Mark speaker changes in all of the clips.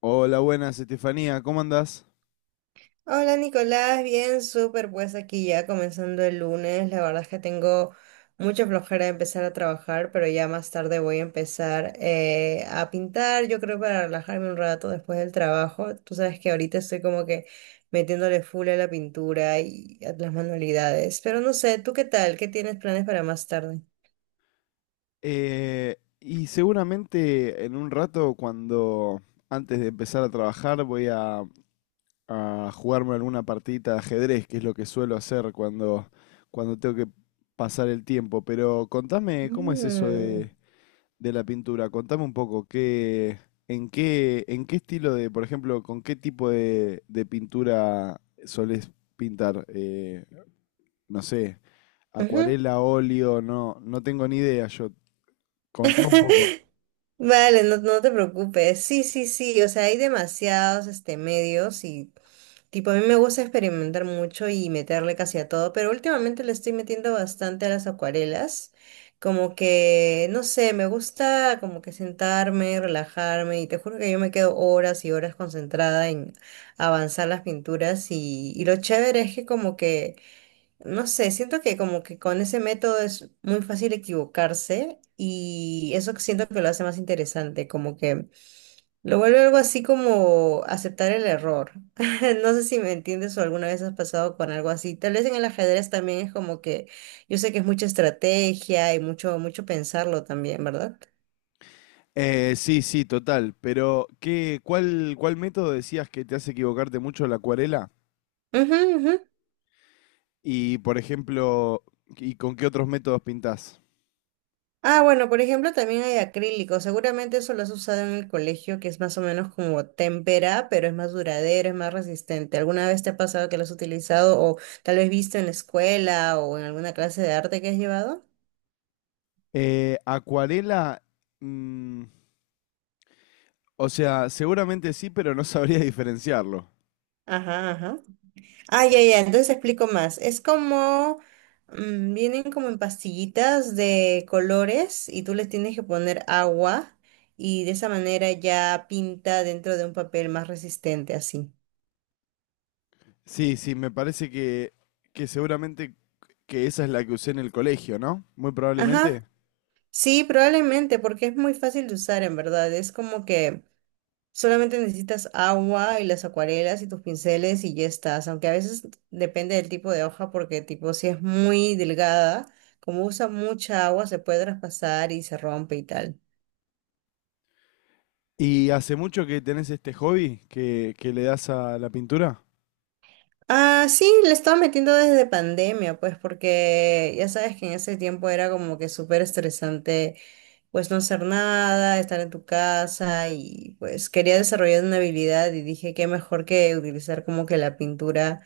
Speaker 1: Hola, buenas, Estefanía, ¿cómo andás?
Speaker 2: Hola Nicolás, bien, súper, pues aquí ya comenzando el lunes, la verdad es que tengo mucha flojera de empezar a trabajar, pero ya más tarde voy a empezar a pintar, yo creo para relajarme un rato después del trabajo, tú sabes que ahorita estoy como que metiéndole full a la pintura y a las manualidades, pero no sé, ¿tú qué tal? ¿Qué tienes planes para más tarde?
Speaker 1: Seguramente en un rato, cuando antes de empezar a trabajar, a jugarme alguna partidita de ajedrez, que es lo que suelo hacer cuando tengo que pasar el tiempo. Pero contame, ¿cómo es
Speaker 2: Mm,
Speaker 1: de la pintura? Contame un poco, ¿en qué estilo de, por ejemplo, con qué de pintura solés pintar? No sé,
Speaker 2: ujú.
Speaker 1: acuarela, óleo, no tengo ni idea yo. Contá un poco.
Speaker 2: Vale, no, no te preocupes. Sí, sí, sí. O sea, hay demasiados medios y tipo, a mí me gusta experimentar mucho y meterle casi a todo, pero últimamente le estoy metiendo bastante a las acuarelas. Como que, no sé, me gusta como que sentarme, relajarme y te juro que yo me quedo horas y horas concentrada en avanzar las pinturas y lo chévere es que como que... No sé, siento que como que con ese método es muy fácil equivocarse y eso que siento que lo hace más interesante, como que lo vuelve algo así como aceptar el error. No sé si me entiendes o alguna vez has pasado con algo así. Tal vez en el ajedrez también es como que yo sé que es mucha estrategia y mucho mucho pensarlo también, ¿verdad?
Speaker 1: Sí, sí, total. Pero, ¿cuál método decías que te hace equivocarte mucho, la acuarela?
Speaker 2: Ujú, ujú.
Speaker 1: Y, por ejemplo, ¿y con qué otros métodos pintás?
Speaker 2: Ah, bueno, por ejemplo, también hay acrílico. Seguramente eso lo has usado en el colegio, que es más o menos como témpera, pero es más duradero, es más resistente. ¿Alguna vez te ha pasado que lo has utilizado o tal vez visto en la escuela o en alguna clase de arte que has llevado?
Speaker 1: Acuarela, mm, o sea, seguramente sí, pero no sabría diferenciarlo.
Speaker 2: Ajá, ajá. Ah, ya, ya, entonces explico más. Es como, mm, vienen como en pastillitas de colores y tú les tienes que poner agua y de esa manera ya pinta dentro de un papel más resistente así.
Speaker 1: Sí, sí, que seguramente que esa es la que usé en el colegio, ¿no? Muy
Speaker 2: Ajá.
Speaker 1: probablemente.
Speaker 2: Sí, probablemente, porque es muy fácil de usar en verdad. Es como que solamente necesitas agua y las acuarelas y tus pinceles y ya estás. Aunque a veces depende del tipo de hoja, porque tipo si es muy delgada, como usa mucha agua, se puede traspasar y se rompe y tal.
Speaker 1: ¿Y hace mucho que tenés este hobby que le das a la pintura?
Speaker 2: Ah, sí, le estaba metiendo desde pandemia, pues porque ya sabes que en ese tiempo era como que súper estresante pues no hacer nada, estar en tu casa y pues quería desarrollar una habilidad y dije qué mejor que utilizar como que la pintura.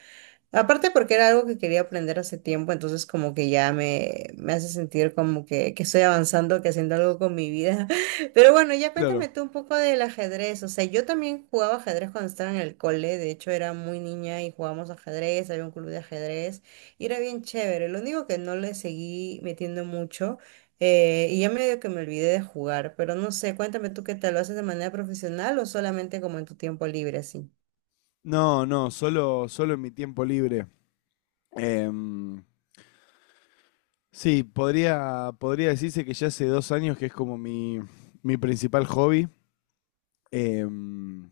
Speaker 2: Aparte porque era algo que quería aprender hace tiempo, entonces como que ya me hace sentir como que estoy avanzando, que haciendo algo con mi vida. Pero bueno, ya
Speaker 1: Claro.
Speaker 2: cuéntame tú un poco del ajedrez. O sea, yo también jugaba ajedrez cuando estaba en el cole, de hecho era muy niña y jugábamos ajedrez, había un club de ajedrez y era bien chévere. Lo único que no le seguí metiendo mucho y ya medio que me olvidé de jugar, pero no sé, cuéntame tú qué tal, ¿lo haces de manera profesional o solamente como en tu tiempo libre así?
Speaker 1: No, no, solo en mi tiempo libre. Em, sí, podría decirse que ya hace 2 años que es como mi principal hobby. Em,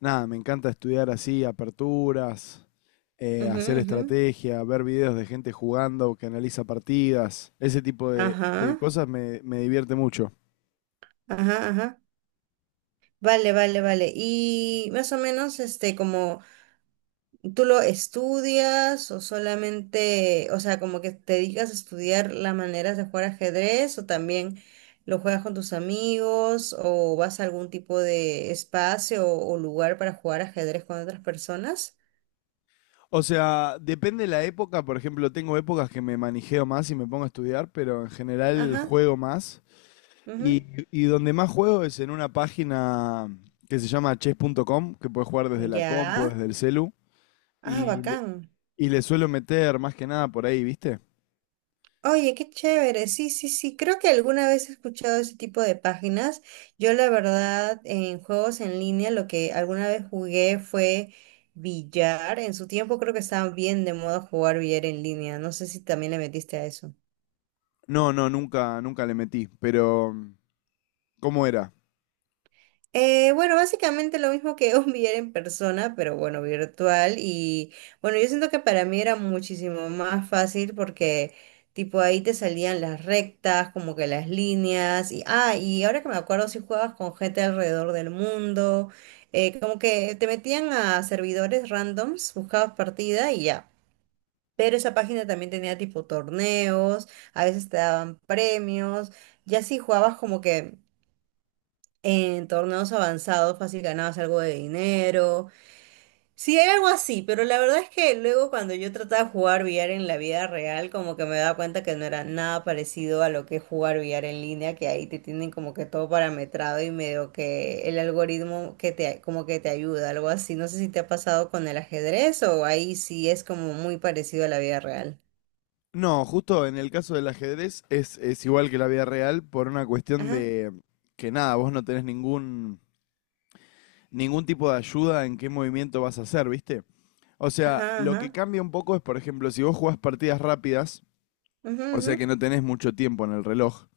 Speaker 1: Nada, me encanta estudiar así, aperturas,
Speaker 2: Ujú,
Speaker 1: hacer
Speaker 2: ujú.
Speaker 1: estrategia, ver videos de gente jugando que analiza partidas. Ese de
Speaker 2: Ajá.
Speaker 1: cosas me divierte mucho.
Speaker 2: Ajá, ajá. Vale, vale, vale. Y más o menos, este, como tú lo estudias o solamente, o sea, como que te dedicas a estudiar las maneras de jugar ajedrez o también lo juegas con tus amigos o vas a algún tipo de espacio o lugar para jugar ajedrez con otras personas.
Speaker 1: O sea, depende la época. Por ejemplo, tengo épocas que me manijeo más y me pongo a estudiar, pero en general
Speaker 2: Ajá,
Speaker 1: juego más. Y,
Speaker 2: ujú.
Speaker 1: y donde más juego es en una página que se llama chess.com, que puedes jugar desde la compu,
Speaker 2: Ya.
Speaker 1: desde el celu.
Speaker 2: Ah,
Speaker 1: Y le,
Speaker 2: bacán.
Speaker 1: y le suelo meter más que nada por ahí, ¿viste?
Speaker 2: Oye, qué chévere. Sí, sí, sí. Creo que alguna vez he escuchado ese tipo de páginas. Yo, la verdad, en juegos en línea, lo que alguna vez jugué fue billar. En su tiempo creo que estaba bien de moda jugar billar en línea. No sé si también le metiste a eso.
Speaker 1: No, no, nunca le metí. Pero, ¿cómo era?
Speaker 2: Bueno, básicamente lo mismo que un billar en persona, pero bueno, virtual. Y bueno, yo siento que para mí era muchísimo más fácil porque tipo ahí te salían las rectas, como que las líneas. Y, ah, y ahora que me acuerdo, si jugabas con gente alrededor del mundo, como que te metían a servidores randoms, buscabas partida y ya. Pero esa página también tenía tipo torneos, a veces te daban premios, ya si jugabas como que en torneos avanzados fácil ganabas algo de dinero. Sí, hay algo así, pero la verdad es que luego cuando yo trataba de jugar billar en la vida real, como que me daba cuenta que no era nada parecido a lo que es jugar billar en línea, que ahí te tienen como que todo parametrado y medio que el algoritmo que te como que te ayuda, algo así. No sé si te ha pasado con el ajedrez o ahí sí es como muy parecido a la vida real.
Speaker 1: No, justo en el caso del ajedrez es igual que la vida real por una cuestión
Speaker 2: Ajá,
Speaker 1: de que nada, vos no tenés ningún tipo de ayuda en qué movimiento vas a hacer, ¿viste? O sea,
Speaker 2: ajá,
Speaker 1: lo que
Speaker 2: ajá.
Speaker 1: cambia un poco es, por ejemplo, si vos jugás partidas rápidas,
Speaker 2: Ujú,
Speaker 1: o
Speaker 2: ujú,
Speaker 1: sea que no tenés mucho tiempo en el reloj,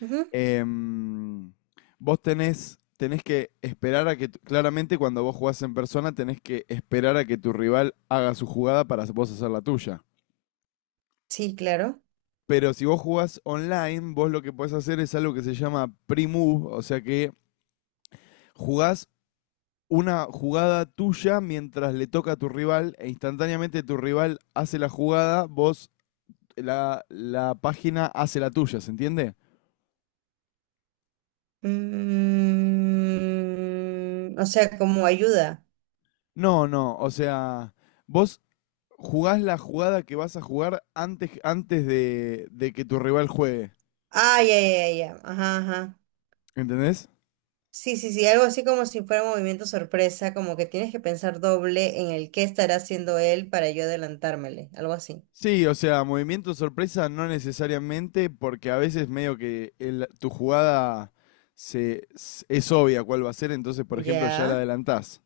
Speaker 2: ujú.
Speaker 1: em, tenés que esperar a claramente cuando vos jugás en persona, tenés que esperar a que tu rival haga su jugada para vos hacer la tuya.
Speaker 2: Sí, claro.
Speaker 1: Pero si vos jugás online, vos lo que podés hacer es algo que se llama pre-move, o sea que jugás una jugada tuya mientras le toca a tu rival e instantáneamente tu rival hace la jugada, vos la página hace la tuya, ¿se entiende?
Speaker 2: Mm, o sea, como ayuda.
Speaker 1: No, no, o sea, vos jugás la jugada que vas a jugar antes, de que tu rival juegue,
Speaker 2: Ah, ya, ya, ya, ya. Ajá, ajá.
Speaker 1: ¿entendés?
Speaker 2: Sí, sí, sí, algo así como si fuera movimiento sorpresa, como que tienes que pensar doble en el qué estará haciendo él para yo adelantármele, algo así.
Speaker 1: Sí, o sea, movimiento sorpresa no necesariamente, porque a veces medio que tu jugada es obvia cuál va a ser, entonces por ejemplo ya la
Speaker 2: Ya,
Speaker 1: adelantás.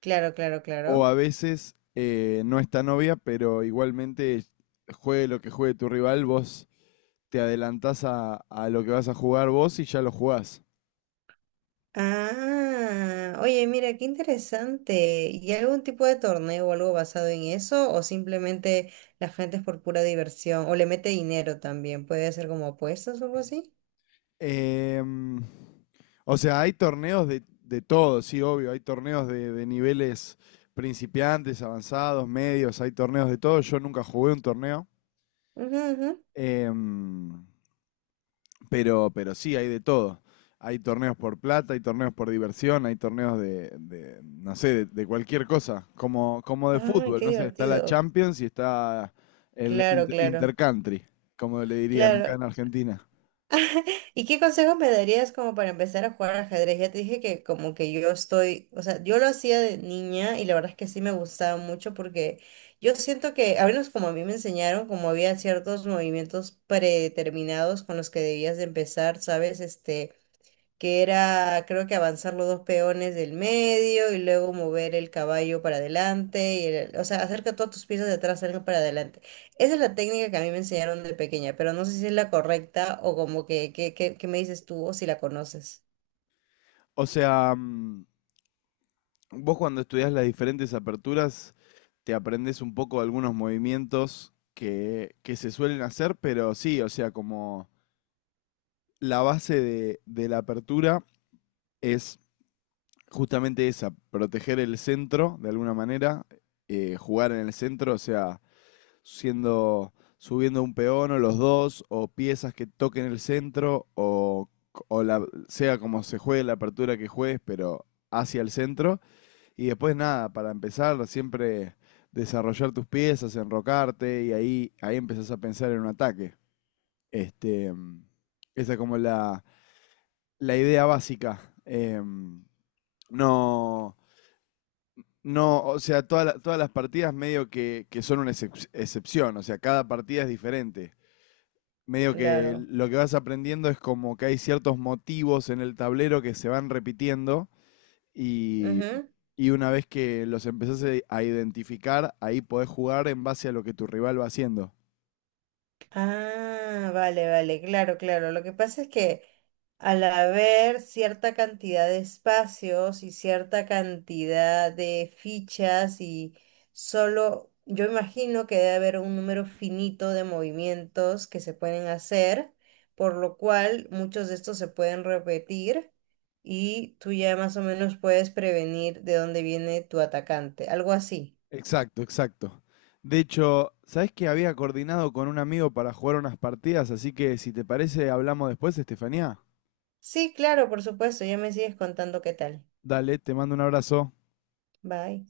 Speaker 2: claro, claro,
Speaker 1: O
Speaker 2: claro.
Speaker 1: a veces no está novia pero igualmente juegue lo que juegue tu rival, vos te adelantás a lo que vas a jugar vos y ya lo jugás.
Speaker 2: Ah, oye, mira, qué interesante. ¿Y algún tipo de torneo o algo basado en eso? ¿O simplemente la gente es por pura diversión? ¿O le mete dinero también? ¿Puede ser como apuestas o algo así?
Speaker 1: Em, o sea, hay torneos de todo, sí, obvio, hay torneos de niveles principiantes, avanzados, medios, hay torneos de todo. Yo nunca jugué un torneo.
Speaker 2: Ujú, ujú.
Speaker 1: Em, pero sí, hay de todo. Hay torneos por plata, hay torneos por diversión, hay torneos no sé, de cualquier cosa, como de
Speaker 2: Ay,
Speaker 1: fútbol,
Speaker 2: qué
Speaker 1: no sé, está la
Speaker 2: divertido.
Speaker 1: Champions y está el
Speaker 2: Claro, claro,
Speaker 1: Intercountry, como le dirían acá
Speaker 2: claro.
Speaker 1: en Argentina.
Speaker 2: ¿Y qué consejos me darías como para empezar a jugar ajedrez? Ya te dije que como que yo estoy, o sea, yo lo hacía de niña y la verdad es que sí me gustaba mucho porque yo siento que, al menos como a mí me enseñaron, como había ciertos movimientos predeterminados con los que debías de empezar, ¿sabes? Este, que era creo que avanzar los dos peones del medio y luego mover el caballo para adelante, o sea, hacer que todas tus piezas de atrás salgan para adelante. Esa es la técnica que a mí me enseñaron de pequeña, pero no sé si es la correcta o como que me dices tú o si la conoces.
Speaker 1: O sea, vos cuando estudiás las diferentes aperturas, te aprendes un poco algunos movimientos que se suelen hacer, pero sí, o sea, como la base de la apertura es justamente esa, proteger el centro de alguna manera, jugar en el centro, o sea, siendo, subiendo un peón o los dos, o piezas que toquen el centro, o la, sea como se juegue la apertura que juegues, pero hacia el centro. Y después nada, para empezar, siempre desarrollar tus piezas, enrocarte, y ahí empezás a pensar en un ataque. Este, Esa es como la idea básica. Em, no, No, o sea, todas las partidas medio que son una excepción, o sea, cada partida es diferente. Medio que
Speaker 2: Claro.
Speaker 1: lo que vas aprendiendo es como que hay ciertos motivos en el tablero que se van repitiendo y,
Speaker 2: Ujú.
Speaker 1: y una vez que los empezás a identificar, ahí podés jugar en base a lo que tu rival va haciendo.
Speaker 2: Ah, vale, vale, claro, claro. Lo que pasa es que al haber cierta cantidad de espacios y cierta cantidad de fichas y solo, yo imagino que debe haber un número finito de movimientos que se pueden hacer, por lo cual muchos de estos se pueden repetir y tú ya más o menos puedes prevenir de dónde viene tu atacante, algo así.
Speaker 1: Exacto, exacto. De hecho, ¿sabés que había coordinado con un amigo para jugar unas partidas? Así que si te parece, hablamos después, Estefanía.
Speaker 2: Sí, claro, por supuesto, ya me sigues contando qué tal.
Speaker 1: Dale, te mando un abrazo.
Speaker 2: Bye.